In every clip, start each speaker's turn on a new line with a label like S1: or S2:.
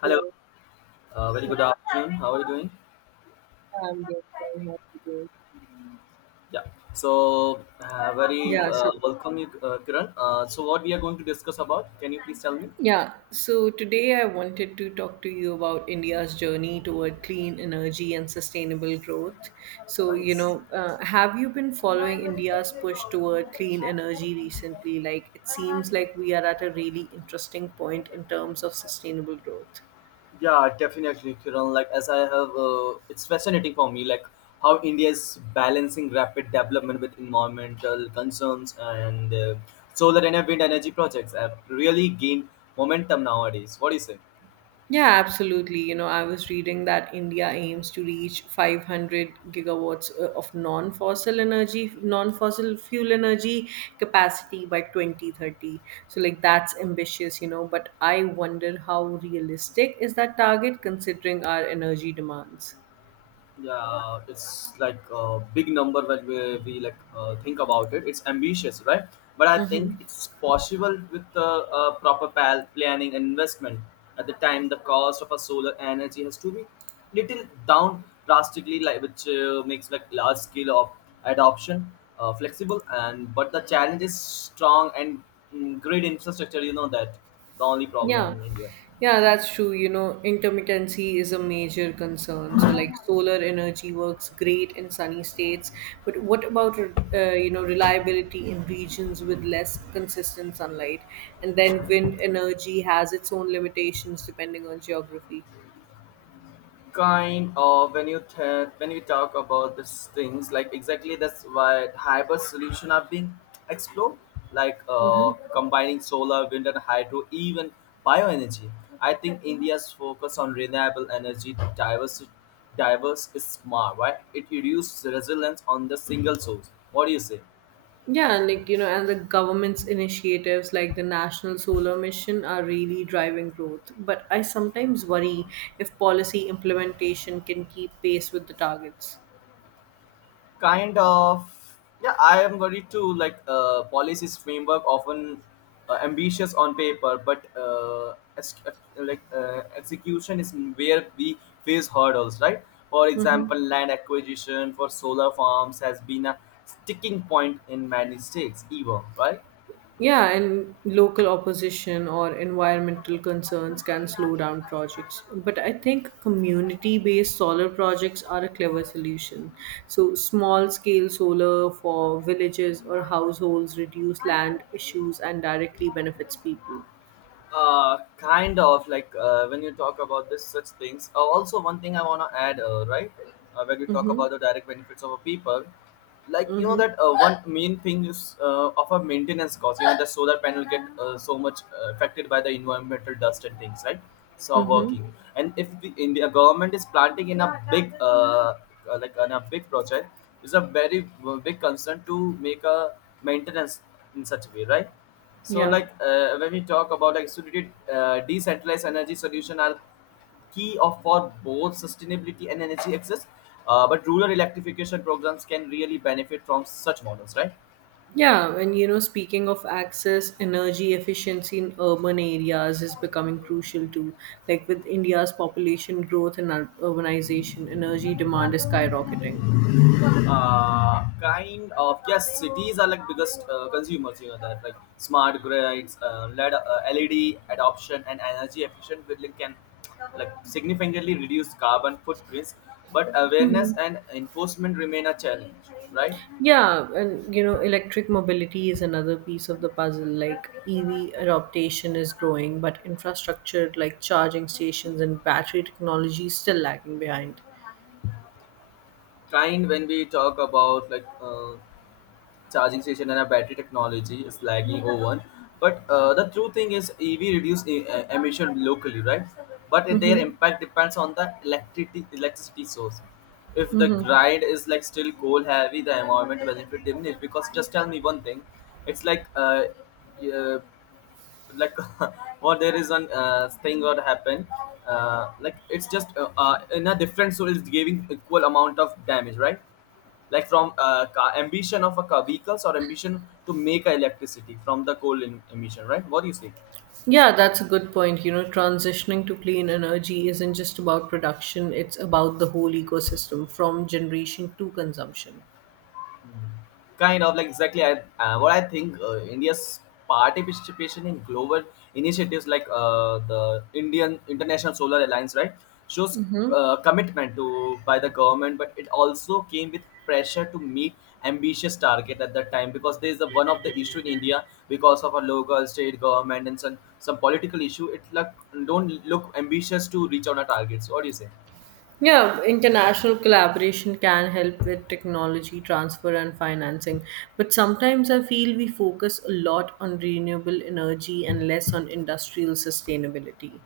S1: Hello,
S2: Hello.
S1: very
S2: Yeah,
S1: good afternoon. How are you doing?
S2: I'm good. Very happy to
S1: Yeah, so very
S2: Yeah, so
S1: welcome you, Kiran. So what we are going to discuss about? Can you please tell me?
S2: today I wanted to talk to you about India's journey toward clean energy and sustainable growth.
S1: Nice.
S2: Have you been following India's push toward clean energy recently? Like, it seems like we are at a really interesting point in terms of sustainable growth.
S1: Yeah, definitely, Kiran. Like as I have, it's fascinating for me, like how India is balancing rapid development with environmental concerns and solar and wind energy projects have really gained momentum nowadays. What do you say?
S2: Yeah, absolutely. You know, I was reading that India aims to reach 500 gigawatts of non-fossil fuel energy capacity by 2030. So like that's ambitious, you know, but I wonder how realistic is that target considering our energy demands.
S1: Yeah, it's like a big number when we like think about it. It's ambitious, right? But I think
S2: Hmm.
S1: it's possible with the planning and investment. At the time, the cost of a solar energy has to be little down drastically, like which makes like large scale of adoption flexible. And but the challenge is strong and grid infrastructure, you know that the only problem
S2: Yeah,
S1: in India.
S2: yeah, that's true. You know, intermittency is a major concern. So, like, solar energy works great in sunny states, but what about, you know, reliability in regions with less consistent sunlight? And then wind energy has its own limitations depending on geography.
S1: When we talk about these things, like exactly that's why hybrid solution are being explored, like
S2: Mm-hmm.
S1: combining solar, wind and hydro, even bioenergy. I think India's focus on renewable energy diverse diverse is smart, right? It reduces resilience on the single source. What do you say?
S2: And the government's initiatives like the National Solar Mission are really driving growth. But I sometimes worry if policy implementation can keep pace with the targets.
S1: Kind of, yeah, I am worried too. Like policies framework often ambitious on paper but like execution is where we face hurdles, right? For example,
S2: Hmm.
S1: land acquisition for solar farms has been a sticking point in many states even, right?
S2: Yeah, and local opposition or environmental concerns can slow down projects. But I think community based solar projects are a clever solution. So, small scale solar for villages or households reduce land issues and directly benefits people.
S1: Kind of, like when you talk about this such things, also one thing I want to add, right. When you talk
S2: Mm-hmm.
S1: about the direct benefits of a people, like you know
S2: Mm-hmm.
S1: that one main thing is of a maintenance cost. You know, the solar panel get so much affected by the environmental dust and things, right? So
S2: Mm-hmm.
S1: working, and if the India government is planting in a big like on a big project is a very big concern to make a maintenance in such a way, right? So,
S2: Yeah.
S1: like when we talk about like distributed decentralized energy solution are key of for both sustainability and energy access. But rural electrification programs can really benefit from such models, right?
S2: Yeah, and you know, speaking of access, energy efficiency in urban areas is becoming crucial too. Like with India's population growth and urbanization, energy demand is skyrocketing.
S1: Kind of, yes, cities are like biggest consumers, you know that, like smart grids, led adoption and energy efficient building can like significantly reduce carbon footprints, but awareness
S2: Hmm.
S1: and enforcement remain a challenge, right?
S2: Yeah, and you know, electric mobility is another piece of the puzzle. Like EV adoption is growing, but infrastructure like charging stations and battery technology is still lagging behind.
S1: Kind, when we talk about like charging station and a battery technology is lagging over. But the true thing is EV reduce emission locally, right? But their
S2: Mm-hmm.
S1: impact depends on the electricity source. If the grid is like still coal heavy, the environment benefit diminishes. Because just tell me one thing, it's uh, like what there is one thing what happened, like it's just in a different soul is giving equal amount of damage, right? Like from ambition of a vehicles or ambition to make a electricity from the coal emission, right? What do you say?
S2: Yeah, that's a good point. You know, transitioning to clean energy isn't just about production, it's about the whole ecosystem from generation to consumption.
S1: Kind of, like exactly. What I think, India's participation in global initiatives like the Indian International Solar Alliance, right, shows commitment to by the government, but it also came with pressure to meet ambitious target at that time, because there is a, one of the issue in India because of a local state government and some political issue. It like don't look ambitious to reach on a target. So what do you say?
S2: Yeah, international collaboration can help with technology transfer and financing, but sometimes I feel we focus a lot on renewable energy and less on industrial sustainability.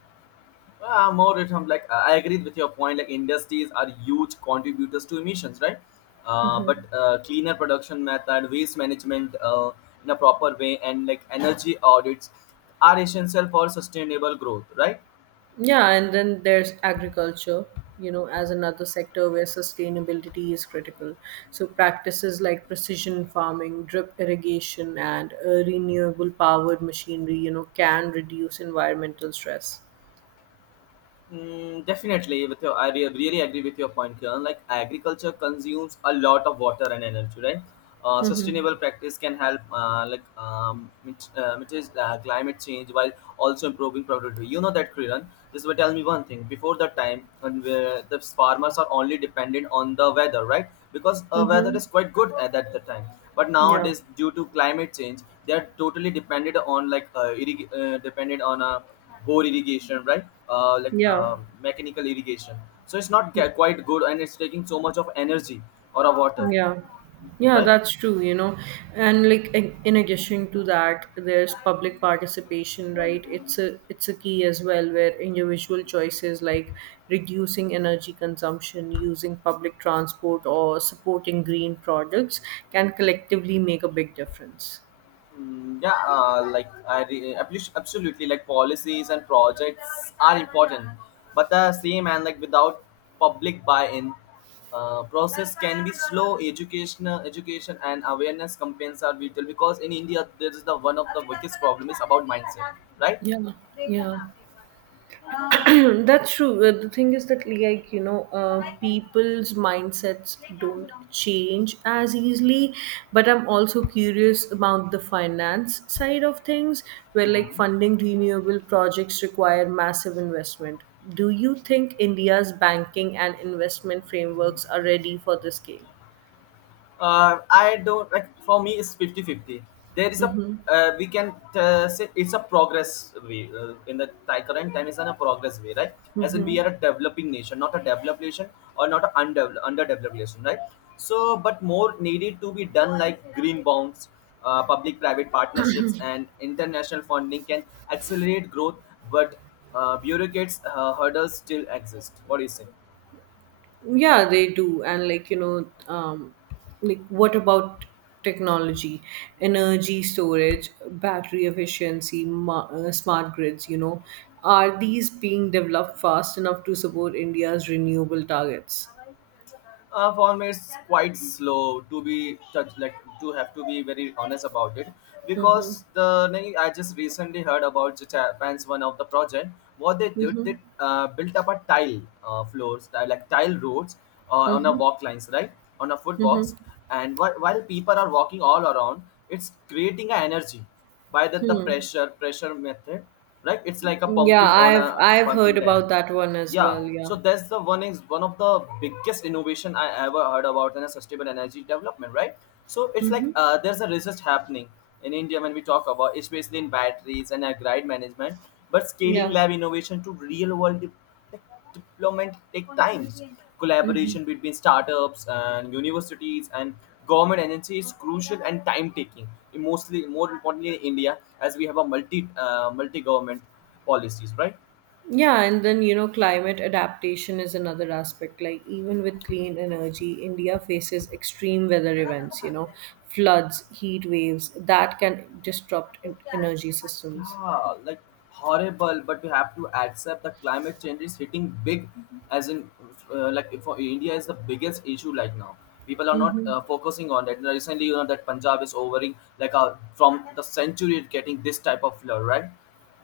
S1: More it, like I agreed with your point. Like industries are huge contributors to emissions, right? But cleaner production method, waste management in a proper way, and like energy audits are essential for sustainable growth, right?
S2: Yeah, and then there's agriculture, you know, as another sector where sustainability is critical. So, practices like precision farming, drip irrigation, and renewable powered machinery, you know, can reduce environmental stress.
S1: Definitely, with your, really agree with your point, Kiran. Like agriculture consumes a lot of water and energy, right? Sustainable practice can help, like mitigate climate change while also improving productivity. You know that, Kiran. This will tell me one thing. Before the time, when the farmers are only dependent on the weather, right? Because weather
S2: Mm-hmm.
S1: is quite good at that the time. But
S2: Yeah.
S1: nowadays, due to climate change, they are totally dependent on like dependent on a bore irrigation, right?
S2: Yeah.
S1: Mechanical irrigation. So it's not quite good, and it's taking so much of energy or of water,
S2: Yeah. Yeah,
S1: right?
S2: that's true, you know. And like in addition to that, there's public participation, right? It's a key as well where individual choices like reducing energy consumption, using public transport or supporting green products can collectively make a big difference.
S1: Yeah, like absolutely, like policies and projects are important, but the same, and like without public buy-in, process can be slow. Education and awareness campaigns are vital because in India there is the one of the biggest problem is about mindset, right?
S2: Yeah. Yeah. That's true. The thing is that, like, you know, people's mindsets don't change as easily. But I'm also curious about the finance side of things, where, like, funding renewable projects require massive investment. Do you think India's banking and investment frameworks are ready for this game?
S1: Uh, I don't like, for me it's 50-50. There is a
S2: Mm-hmm.
S1: we can say it's a progress way current time. It's on a progress way, right? As in we are
S2: Mm-hmm.
S1: a developing nation, not a developed nation, or not an undeveloped underdeveloped nation, right? So but more needed to be done, like green bonds, public private partnerships and international funding can accelerate growth, but bureaucrats hurdles still exist. What do you say?
S2: Yeah, they do. And like, you know, like what about technology, energy storage, battery efficiency, smart grids, you know, are these being developed fast enough to support India's renewable targets?
S1: Uh, for me it's quite slow to be touch, like to have to be very honest about it, because
S2: Mm-hmm.
S1: the thing I just recently heard about the Japan's one of the project. What they did, they
S2: Mm-hmm.
S1: built up a tile floors, like tile roads, on a
S2: Mm-hmm.
S1: walk lines, right? On a
S2: Mm-hmm.
S1: footwalks, and while people are walking all around, it's creating an energy by the, the
S2: Hmm.
S1: pressure pressure method, right? It's like a
S2: Yeah,
S1: pumping on a
S2: I've I've
S1: pumping
S2: heard
S1: there.
S2: about that one as
S1: Yeah,
S2: well.
S1: so
S2: Yeah.
S1: that's the one is one of the biggest innovation I ever heard about in a sustainable energy development, right? So it's like
S2: Mm-hmm.
S1: there's a research happening in India when we talk about, especially in batteries and grid management, but scaling
S2: Yeah.
S1: lab innovation to real world de- deployment take times.
S2: Mm-hmm.
S1: Collaboration between startups and universities and government agencies is crucial and time taking. Mostly, more importantly, in India as we have a multi government policies, right?
S2: Yeah, and then you know, climate adaptation is another aspect. Like, even with clean energy, India faces extreme weather events, you know, floods, heat waves that can disrupt energy systems.
S1: Yeah, like horrible, but we have to accept that climate change is hitting big, as in like for India is the biggest issue. Like now people are not
S2: Mm-hmm.
S1: focusing on that recently. You know that Punjab is overing like from the century, it's getting this type of flood, right?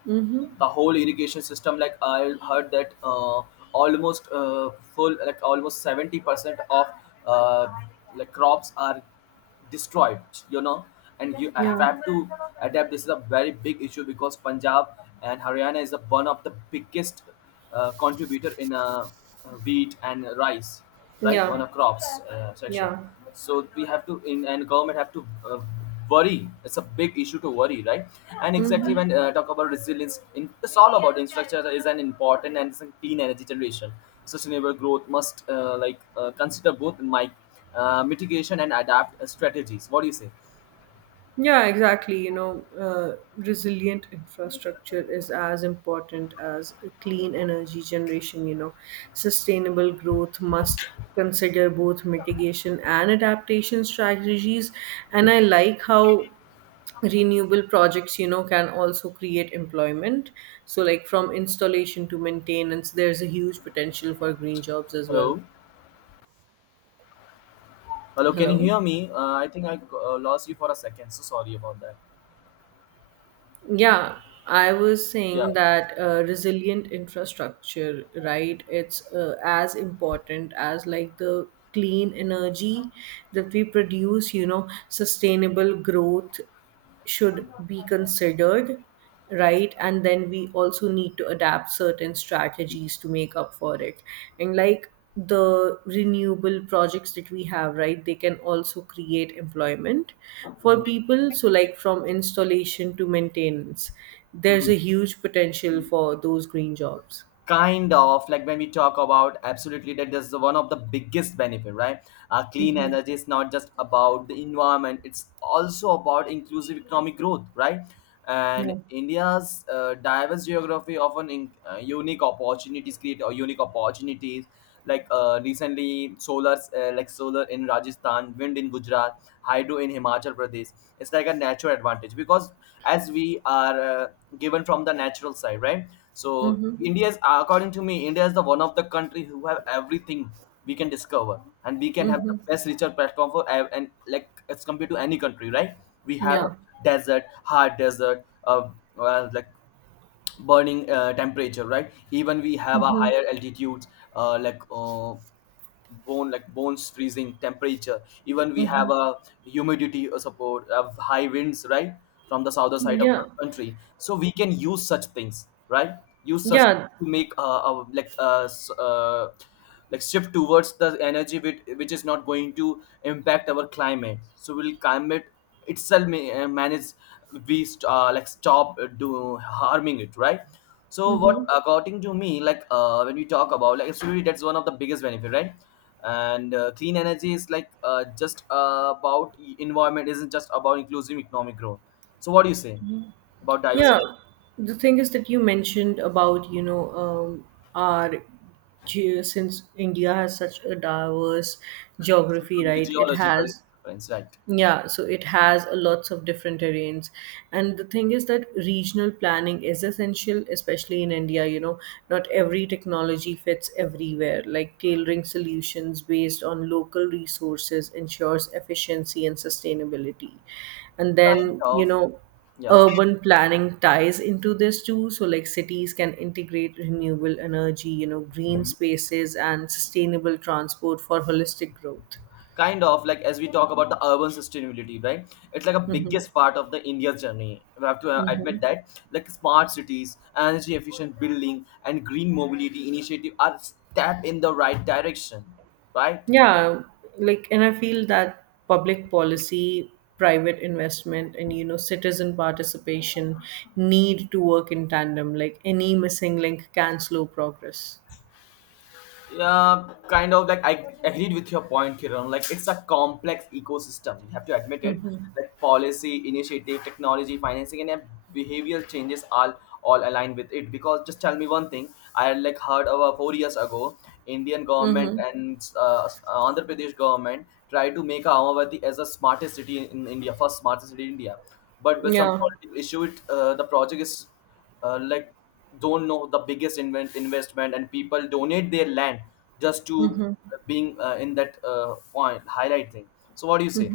S2: Mm-hmm.
S1: The whole irrigation system, like I heard that almost full like almost 70% of uh, like crops are destroyed, you know, and you
S2: Yeah.
S1: have to adapt. This is a very big issue, because Punjab and Haryana is the one of the biggest contributor in a wheat and rice, right, on
S2: Yeah.
S1: a crops section.
S2: Yeah.
S1: So we have to, in and government have to worry. It's a big issue to worry, right? And exactly
S2: Mm-hmm.
S1: when talk about resilience, in, it's all about infrastructure is an important, and it's a clean energy generation. Sustainable growth must consider both my mitigation and adapt strategies. What do you say?
S2: Yeah, exactly. You know, resilient infrastructure is as important as clean energy generation. You know, sustainable growth must consider both mitigation and adaptation strategies. And I like how renewable projects, you know, can also create employment. So, like from installation to maintenance, there's a huge potential for green jobs as well.
S1: Hello, hello. Can you
S2: Hello.
S1: hear me? I think I lost you for a second. So sorry about that.
S2: Yeah, I was
S1: Yeah.
S2: saying that resilient infrastructure, right? It's as important as like the clean energy that we produce, you know, sustainable growth should be considered, right? And then we also need to adapt certain strategies to make up for it. And like the renewable projects that we have, right, they can also create employment for people. So like from installation to maintenance, there's a huge potential for those green jobs.
S1: Kind of, like when we talk about, absolutely that is the one of the biggest benefit, right? Uh, clean
S2: Mm-hmm.
S1: energy is not just about the environment, it's also about inclusive economic growth, right? And
S2: Yeah.
S1: India's diverse geography often in, unique opportunities create or unique opportunities, like recently solar like solar in Rajasthan, wind in Gujarat, hydro in Himachal Pradesh. It's like a natural advantage because as we are given from the natural side, right? So
S2: Mm-hmm.
S1: India's, according to me, India is the one of the country who have everything. We can discover, and we can have the
S2: Mm-hmm.
S1: best research platform for and like as compared to any country, right? We have
S2: Yeah.
S1: desert, hard desert, uh, well, like burning temperature, right? Even we have a
S2: Mm-hmm.
S1: higher altitudes, uh, like uh, bone like bones freezing temperature. Even we have
S2: Mm-hmm.
S1: a humidity support of high winds, right, from the southern side of the
S2: Yeah.
S1: country. So we can use such things, right, use such
S2: Yeah.
S1: to make like shift towards the energy which is not going to impact our climate, so will climate itself manage. Like stop do harming it, right? So what
S2: Mm-hmm.
S1: according to me, like when we talk about, like absolutely that's one of the biggest benefit, right? And clean energy is like just about environment isn't just about inclusive economic growth. So what do you say About diversity.
S2: Yeah, the thing is that you mentioned about, you know, our since India has such a diverse geography, right? It
S1: Geological
S2: has,
S1: difference, right?
S2: yeah, so it has a lots of different terrains. And the thing is that regional planning is essential, especially in India. You know, not every technology fits everywhere. Like tailoring solutions based on local resources ensures efficiency and sustainability. And
S1: Kind
S2: then, you
S1: of.
S2: know,
S1: Yeah.
S2: urban planning ties into this too. So, like cities can integrate renewable energy, you know, green
S1: Mm-hmm.
S2: spaces and sustainable transport for holistic growth.
S1: Kind of like as we talk about the urban sustainability, right? It's like a biggest part of the India's journey. We have to admit that, like, smart cities, energy efficient building and green mobility initiative are step in the right direction, right?
S2: Yeah, like, and I feel that public policy, private investment, and you know, citizen participation need to work in tandem. Like, any missing link can slow progress.
S1: Yeah, kind of like I agreed with your point, Kiran. Like it's a complex ecosystem. You have to admit it. Like policy, initiative, technology, financing, and behavioral changes all align with it. Because just tell me one thing. I like heard about 4 years ago, Indian government
S2: Mm-hmm.
S1: and Andhra Pradesh government tried to make Ahmedabad as the smartest city in, India, first smartest city in India. But with some
S2: Yeah.
S1: political issue, it, the project is like, don't know the biggest invent investment, and people donate their land just to being in that point highlight thing. So what do you say?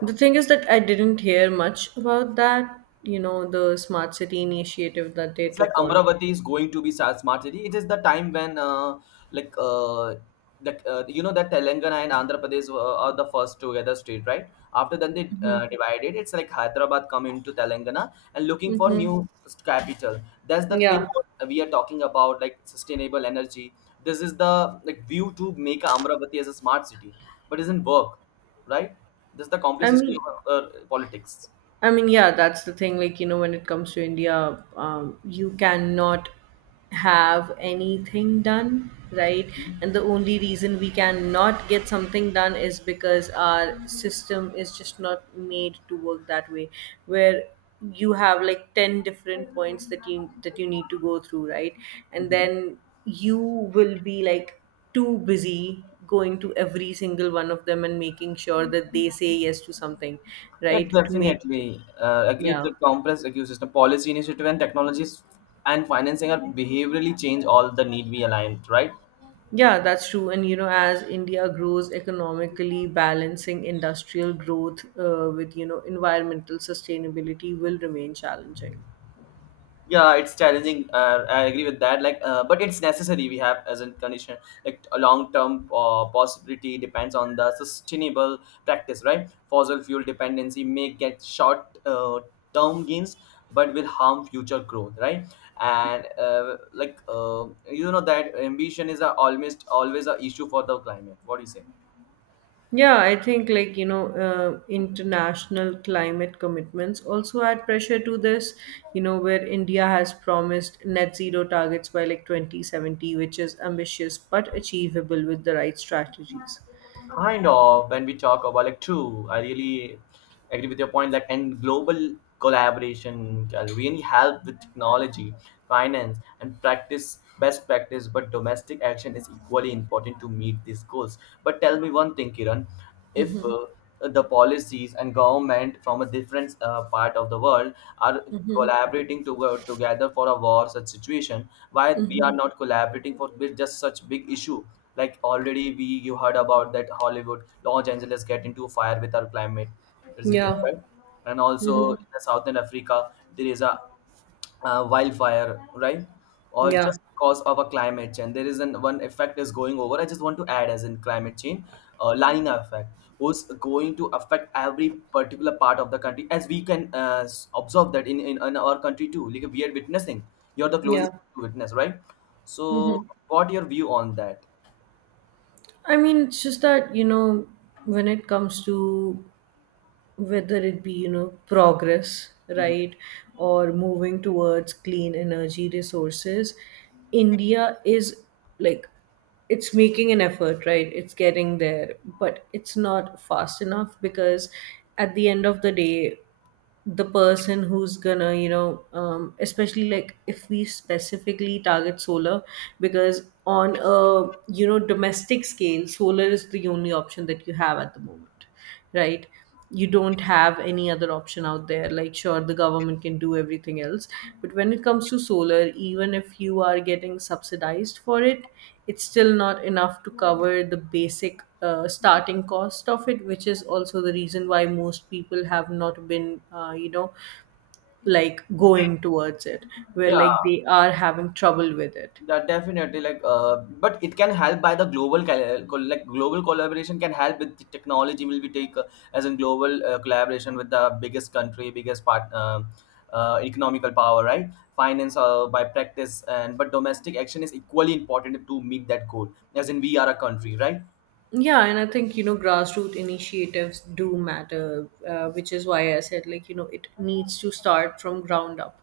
S2: The thing is that I didn't hear much about that, you know, the smart city initiative that they
S1: It's like
S2: took on.
S1: Amravati is going to be smart city. It is the time when, like, uh, you know that Telangana and Andhra Pradesh are the first together state, right? After then they divided. It's like Hyderabad come into Telangana and looking for
S2: Mm-hmm.
S1: new capital. That's the thing
S2: Yeah.
S1: what we are talking about, like sustainable energy. This is the like view to make Amravati as a smart city, but it doesn't work, right? This is the
S2: I
S1: complexity
S2: mean,
S1: of politics.
S2: I mean, yeah, that's the thing. Like, you know, when it comes to India, you cannot have anything done, right?
S1: Mhm.
S2: And the only reason we cannot get something done is because our system is just not made to work that way. Where you have like 10 different points that you need to go through, right? And
S1: Mhm.
S2: then you will be like too busy going to every single one of them and making sure that they say yes to something,
S1: Yeah,
S2: right, to make it—
S1: definitely. Agreed
S2: yeah.
S1: that complex ecosystem policy initiative and technologies and financing are behaviorally change all the need we aligned, right?
S2: Yeah, that's true. And you know, as India grows economically, balancing industrial growth with you know environmental sustainability will remain challenging.
S1: Yeah, it's challenging, I agree with that, like but it's necessary. We have as a condition like a long term possibility depends on the sustainable practice, right? Fossil fuel dependency may get short term gains, but will harm future growth, right? And you know that ambition is a almost always a issue for the climate. What do you say?
S2: Yeah, I think like you know, international climate commitments also add pressure to this. You know, where India has promised net zero targets by like 2070, which is ambitious but achievable with the right strategies.
S1: Kind of, when we talk about like, true, I really agree with your point, like, and global collaboration can really help with technology, finance and practice, best practice, but domestic action is equally important to meet these goals. But tell me one thing, Kiran, if the policies and government from a different part of the world are collaborating to go together for a war such situation, why we are not collaborating for with just such big issue? Like already we you heard about that Hollywood Los Angeles get into fire with our climate resilience,
S2: Yeah,
S1: right? And also in the Southern Africa, there is a wildfire, right? Or
S2: yeah,
S1: just because of a climate change. There is an one effect is going over. I just want to add as in climate change, La Nina effect, who's going to affect every particular part of the country, as we can observe that in our country too. Like we are witnessing. You're the closest
S2: yeah.
S1: to witness, right? So,
S2: Hmm.
S1: what your view on that?
S2: I mean, it's just that you know, when it comes to whether it be you know progress,
S1: Mhm.
S2: right, or moving towards clean energy resources, India is like it's making an effort, right, it's getting there, but it's not fast enough because at the end of the day the person who's gonna you know, especially like if we specifically target solar, because on a you know domestic scale solar is the only option that you have at the moment, right? You don't have any other option out there. Like sure the government can do everything else, but when it comes to solar, even if you are getting subsidized for it, it's still not enough to cover the basic starting cost of it, which is also the reason why most people have not been, you know, like going towards it, where
S1: Yeah.
S2: like they are having trouble with it.
S1: That definitely like but it can help by the like global collaboration can help with the technology will be take as in global collaboration with the biggest country, biggest part, economical power, right? Finance by practice, and but domestic action is equally important to meet that goal as in we are a country, right?
S2: Yeah, and I think, you know, grassroots initiatives do matter, which is why I said, like, you know, it needs to start from ground up,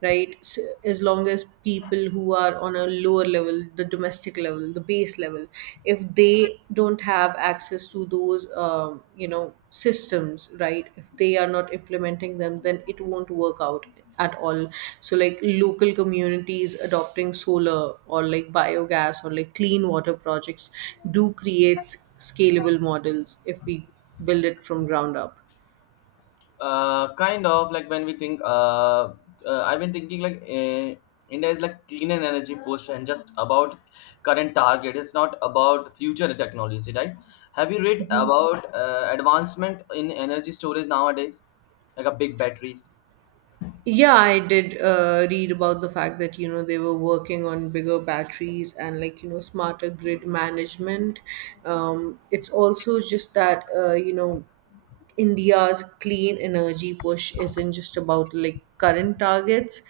S2: right? So, as long as people who are on a lower level, the domestic level, the base level, if they don't have access to those you know systems, right, if they are not implementing them, then it won't work out at all. So like local communities adopting solar or like biogas or like clean water projects do create scalable models if we build it from ground up.
S1: Kind of like when we think, I've been thinking like India is like clean and energy push and just about current target. It's not about future technology, right? Have you read about advancement in energy storage nowadays, like a big batteries?
S2: Yeah, I did read about the fact that you know they were working on bigger batteries and like you know smarter grid management. It's also just that you know India's clean energy push isn't just about like current targets,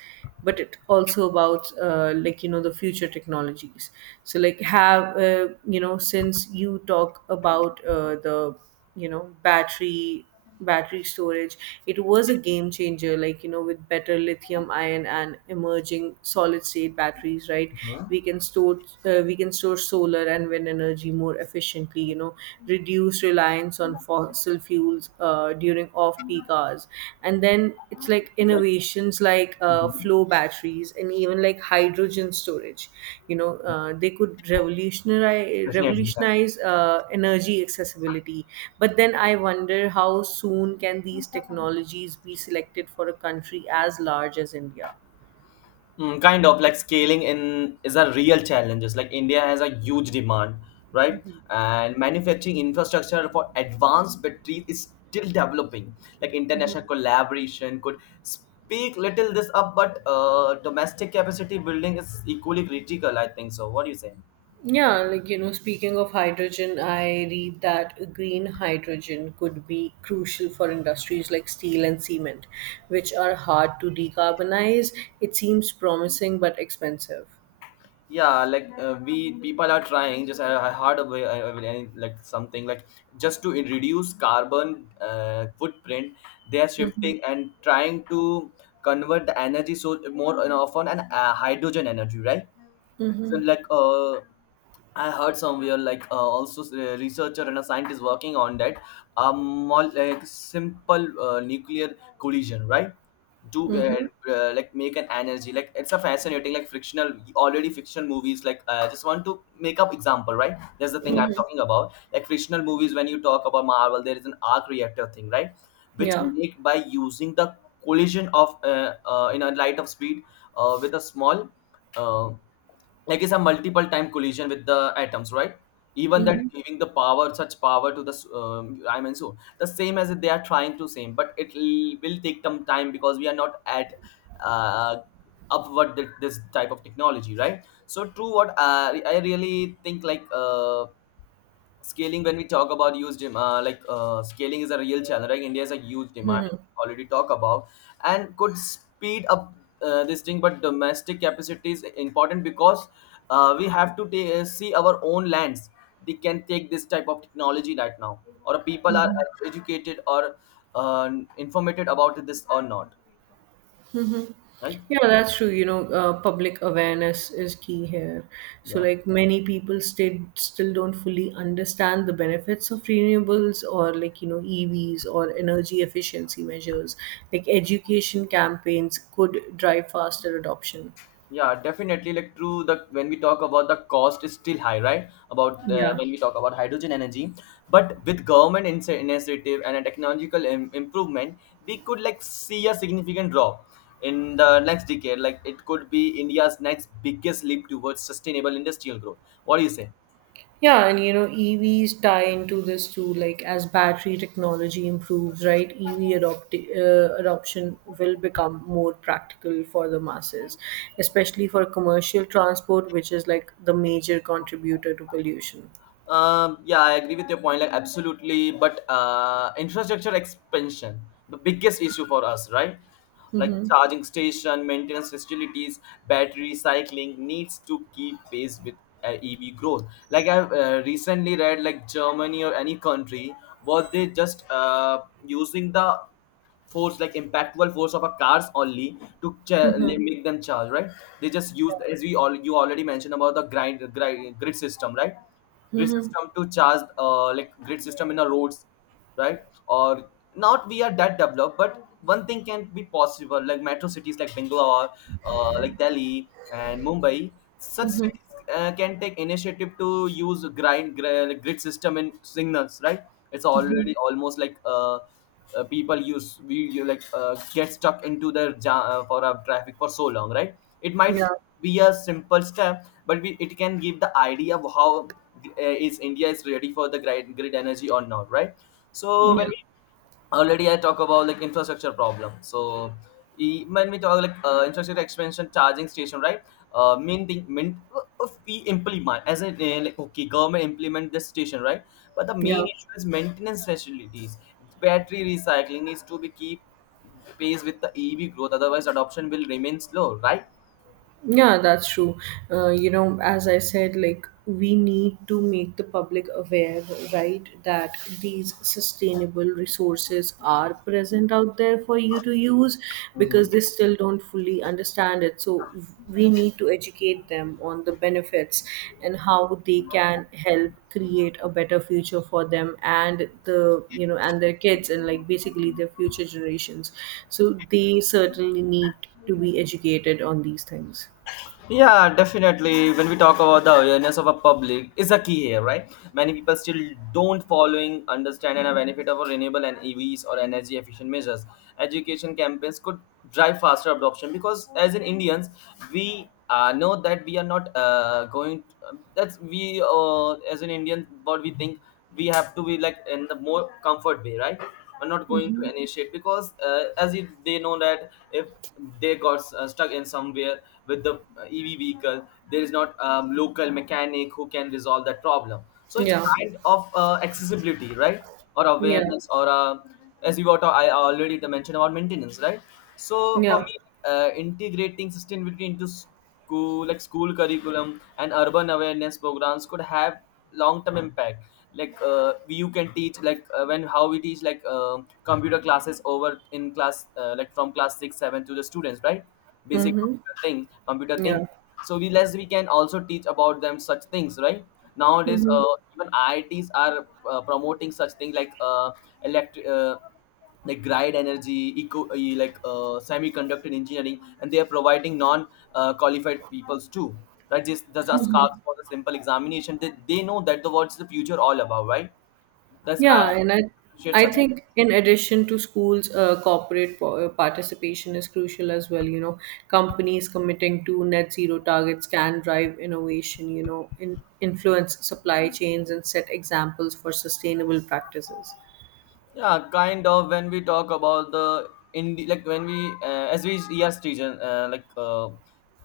S2: but it also about like you know the future technologies. So like have you know since you talk about the you know battery storage, it was a game changer like you know with better lithium ion and emerging solid state batteries, right?
S1: Huh?
S2: We can store we can store solar and wind energy more efficiently you know, reduce reliance on fossil fuels during off peak hours. And then it's like
S1: It's like.
S2: innovations like
S1: Mhm.
S2: flow batteries and even like hydrogen storage, you know, they could revolutionize
S1: Definitely. Yeah.
S2: revolutionize uh, energy accessibility. But then I wonder how soon can these technologies be selected for a country as large as India.
S1: Mm, kind of like scaling in is a real challenges. Like India has a huge demand, right? And manufacturing infrastructure for advanced batteries is still developing. Like international collaboration could speak little this up, but domestic capacity building is equally critical. I think so. What do you say?
S2: Yeah, like you know, speaking of hydrogen, I read that green hydrogen could be crucial for industries like steel and cement, which are hard to decarbonize. It seems promising but expensive.
S1: Yeah, like we people are trying just I heard of I mean, like something like just to reduce carbon footprint. They are
S2: Hmm.
S1: shifting and trying to convert the energy so more and often, and hydrogen energy, right? So like I heard somewhere like also a researcher and a scientist working on that. um like simple nuclear collision, right? Do like make an energy. Like it's a fascinating, like fictional, already fictional movies, like I just want to make up example, right? That's the thing I'm talking about. Like fictional movies, when you talk about Marvel, there is an arc reactor thing, right? Which
S2: Yeah.
S1: make by using the collision of in a light of speed with a small uh, like it's a multiple time collision with the atoms, right? Even that
S2: Hmm.
S1: giving the power such power to the I mean, so the same as they are trying to same, but will take some time because we are not at uh, this type of technology, right? So true, what I really think like scaling when we talk about like scaling is a real challenge, right? India is a huge demand, already talk about, and could speed up this thing, but domestic capacity is important because we have to see our own lands, they can take this type of technology right now, or people are educated or uh, informed about this or not, right?
S2: Yeah, that's true. You know, public awareness is key here. So,
S1: Yeah.
S2: like many people still don't fully understand the benefits of renewables or like you know EVs or energy efficiency measures. Like education campaigns could drive faster adoption.
S1: Yeah, definitely. Like true, the when we talk about the cost is still high, right? About
S2: Yeah.
S1: when we talk about hydrogen energy, but with government initiative and a technological improvement, we could like see a significant drop in the next decade. Like it could be India's next biggest leap towards sustainable industrial growth. What do you say?
S2: Yeah, and you know, EVs tie into this too. Like as battery technology improves, right? EV adoption will become more practical for the masses, especially for commercial transport, which is like the major contributor to pollution.
S1: Yeah, I agree with your point, like absolutely. But infrastructure expansion, the biggest issue for us, right? Like
S2: Mm-hmm.
S1: charging station, maintenance facilities, battery recycling needs to keep pace with EV growth. Like I've recently read, like Germany or any country, what they just using the force, like impactful force of a cars only to make them charge, right? They just use, as we all you already mentioned about the grind, grind grid system, right? Grid
S2: Mm-hmm.
S1: system to charge like grid system in our roads, right? Or not we are that developed, but one thing can be possible, like metro cities like Bangalore, like Delhi and Mumbai, such cities can take initiative to use grid system in signals, right? It's already almost like people use we you like get stuck into their jam for a traffic for so long, right? It might
S2: Yeah.
S1: be a simple step, but we, it can give the idea of how is India is ready for the grid energy or not, right? So when
S2: Yeah.
S1: we already I talk about like infrastructure problem, so when we talk like infrastructure expansion, charging station, right? Main thing, main, if we implement as a like okay, government implement this station, right? But the main
S2: Yeah.
S1: issue is maintenance facilities, battery recycling needs to be keep pace with the EV growth, otherwise adoption will remain slow, right?
S2: Yeah, that's true. You know, as I said, like we need to make the public aware, right, that these sustainable resources are present out there for you to use,
S1: Mm-hmm.
S2: because they still don't fully understand it. So we need to educate them on the benefits and how they can help create a better future for them and the you know and their kids and like basically their future generations, so they certainly need to be educated on these things.
S1: Yeah, definitely. When we talk about the awareness of a public, is a key here, right? Many people still don't following, understand, and a benefit of renewable and EVs or energy efficient measures. Education campaigns could drive faster adoption because, as in Indians, we know that we are not going. That's we as an Indian what we think, we have to be like in the more comfort way, right? We're not going to
S2: Mhm.
S1: initiate because as if they know that if they got stuck in somewhere with the EV vehicle, there is not a local mechanic who can resolve that problem. So it's
S2: Yeah.
S1: kind of accessibility, right? Or
S2: Yeah.
S1: awareness, or as you got I already mentioned about maintenance, right? So for
S2: Yeah.
S1: me, integrating sustainability into school, like school curriculum and urban awareness programs could have long-term impact. Like you can teach like when how we teach like computer classes over in class like from class 6 7 to the students, right? Basic
S2: Mhm.
S1: computer things, computer thing.
S2: Yeah.
S1: So we less we can also teach about them such things, right? Nowadays
S2: Mhm.
S1: even IITs are promoting such things, like electric like grid energy, eco, eh, like semiconductor engineering, and they are providing non-qualified peoples too, right? Just does just ask for the simple examination. They know that the what's the future all about, right? That's I
S2: Yeah, and I
S1: appreciate
S2: I
S1: such.
S2: think in addition to schools, corporate participation is crucial as well. You know, companies committing to net zero targets can drive innovation, you know, influence supply chains and set examples for sustainable practices.
S1: Yeah, kind of. When we talk about the Indi like, when we as we ERS region,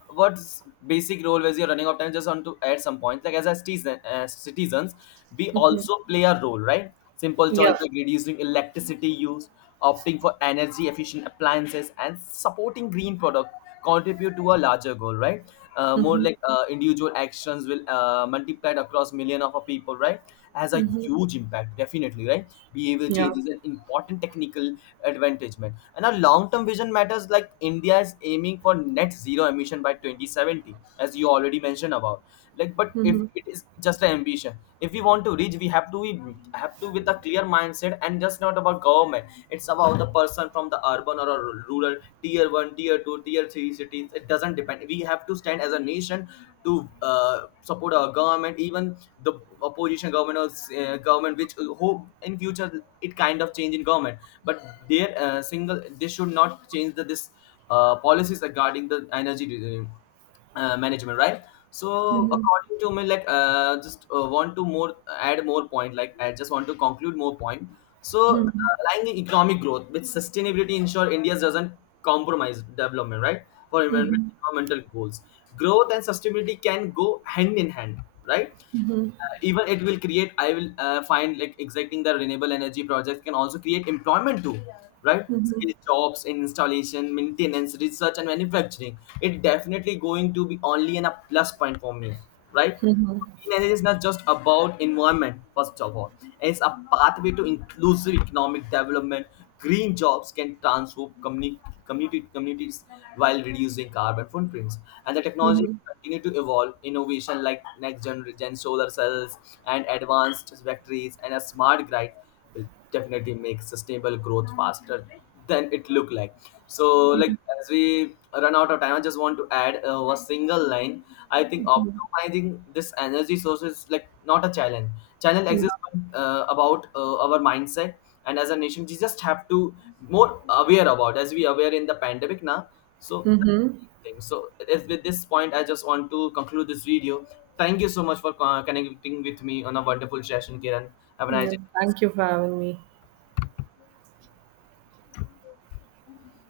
S1: what's basic role as you're running out of time? Just want to add some points. Like as a citizen, as citizens, we also play a role, right? Simple
S2: Yeah.
S1: choice like reducing electricity use, opting for energy efficient appliances, and supporting green product contribute to a larger goal, right? More like individual actions will multiplied across million of a people, right? Has a huge impact, definitely, right? Behavior
S2: Yeah.
S1: change is an important technical advantagement, and our long-term vision matters. Like India is aiming for net zero emission by 2070, as you already mentioned about. Like but if
S2: Mm-hmm.
S1: it is just an ambition, if we want to reach, we have to be have to with a clear mindset, and just not about government. It's about the person from the urban or a rural, tier 1, tier 2, tier 3 cities. It doesn't depend. We have to stand as a nation to support our government, even the opposition government, or government which hope in future, it kind of change in government, but their single they should not change the this policies regarding the energy uh, management, right? So according to me, like just want to more add more point, like I just want to conclude more point. So aligning economic growth with sustainability ensure India doesn't compromise development, right? For environmental goals, growth and sustainability can go hand in hand, right? Even it will create, I will find like exacting the renewable energy projects can also create employment too, right?
S2: Mm-hmm.
S1: Skill jobs in installation, maintenance, research and manufacturing, it definitely going to be only an a plus point for me, right? Clean energy is not just about environment. First of all, it's a pathway to inclusive economic development. Green jobs can transform community communities, while reducing carbon footprints, and the technology
S2: Mm-hmm.
S1: continue to evolve. Innovation like next generation solar cells and advanced factories and a smart grid will definitely make sustainable growth faster than it look like. So like as we run out of time, I just want to add a single line. I think optimizing this energy source is like not a challenge. Challenge exists about our mindset, and as a nation we just have to more aware about as we aware in the pandemic now. So
S2: Mm-hmm.
S1: that's the thing. So as with this point, I just want to conclude this video. Thank you so much for connecting with me on a wonderful session, Kiran. Have a nice
S2: Yeah. Thank
S1: day.
S2: you for having me.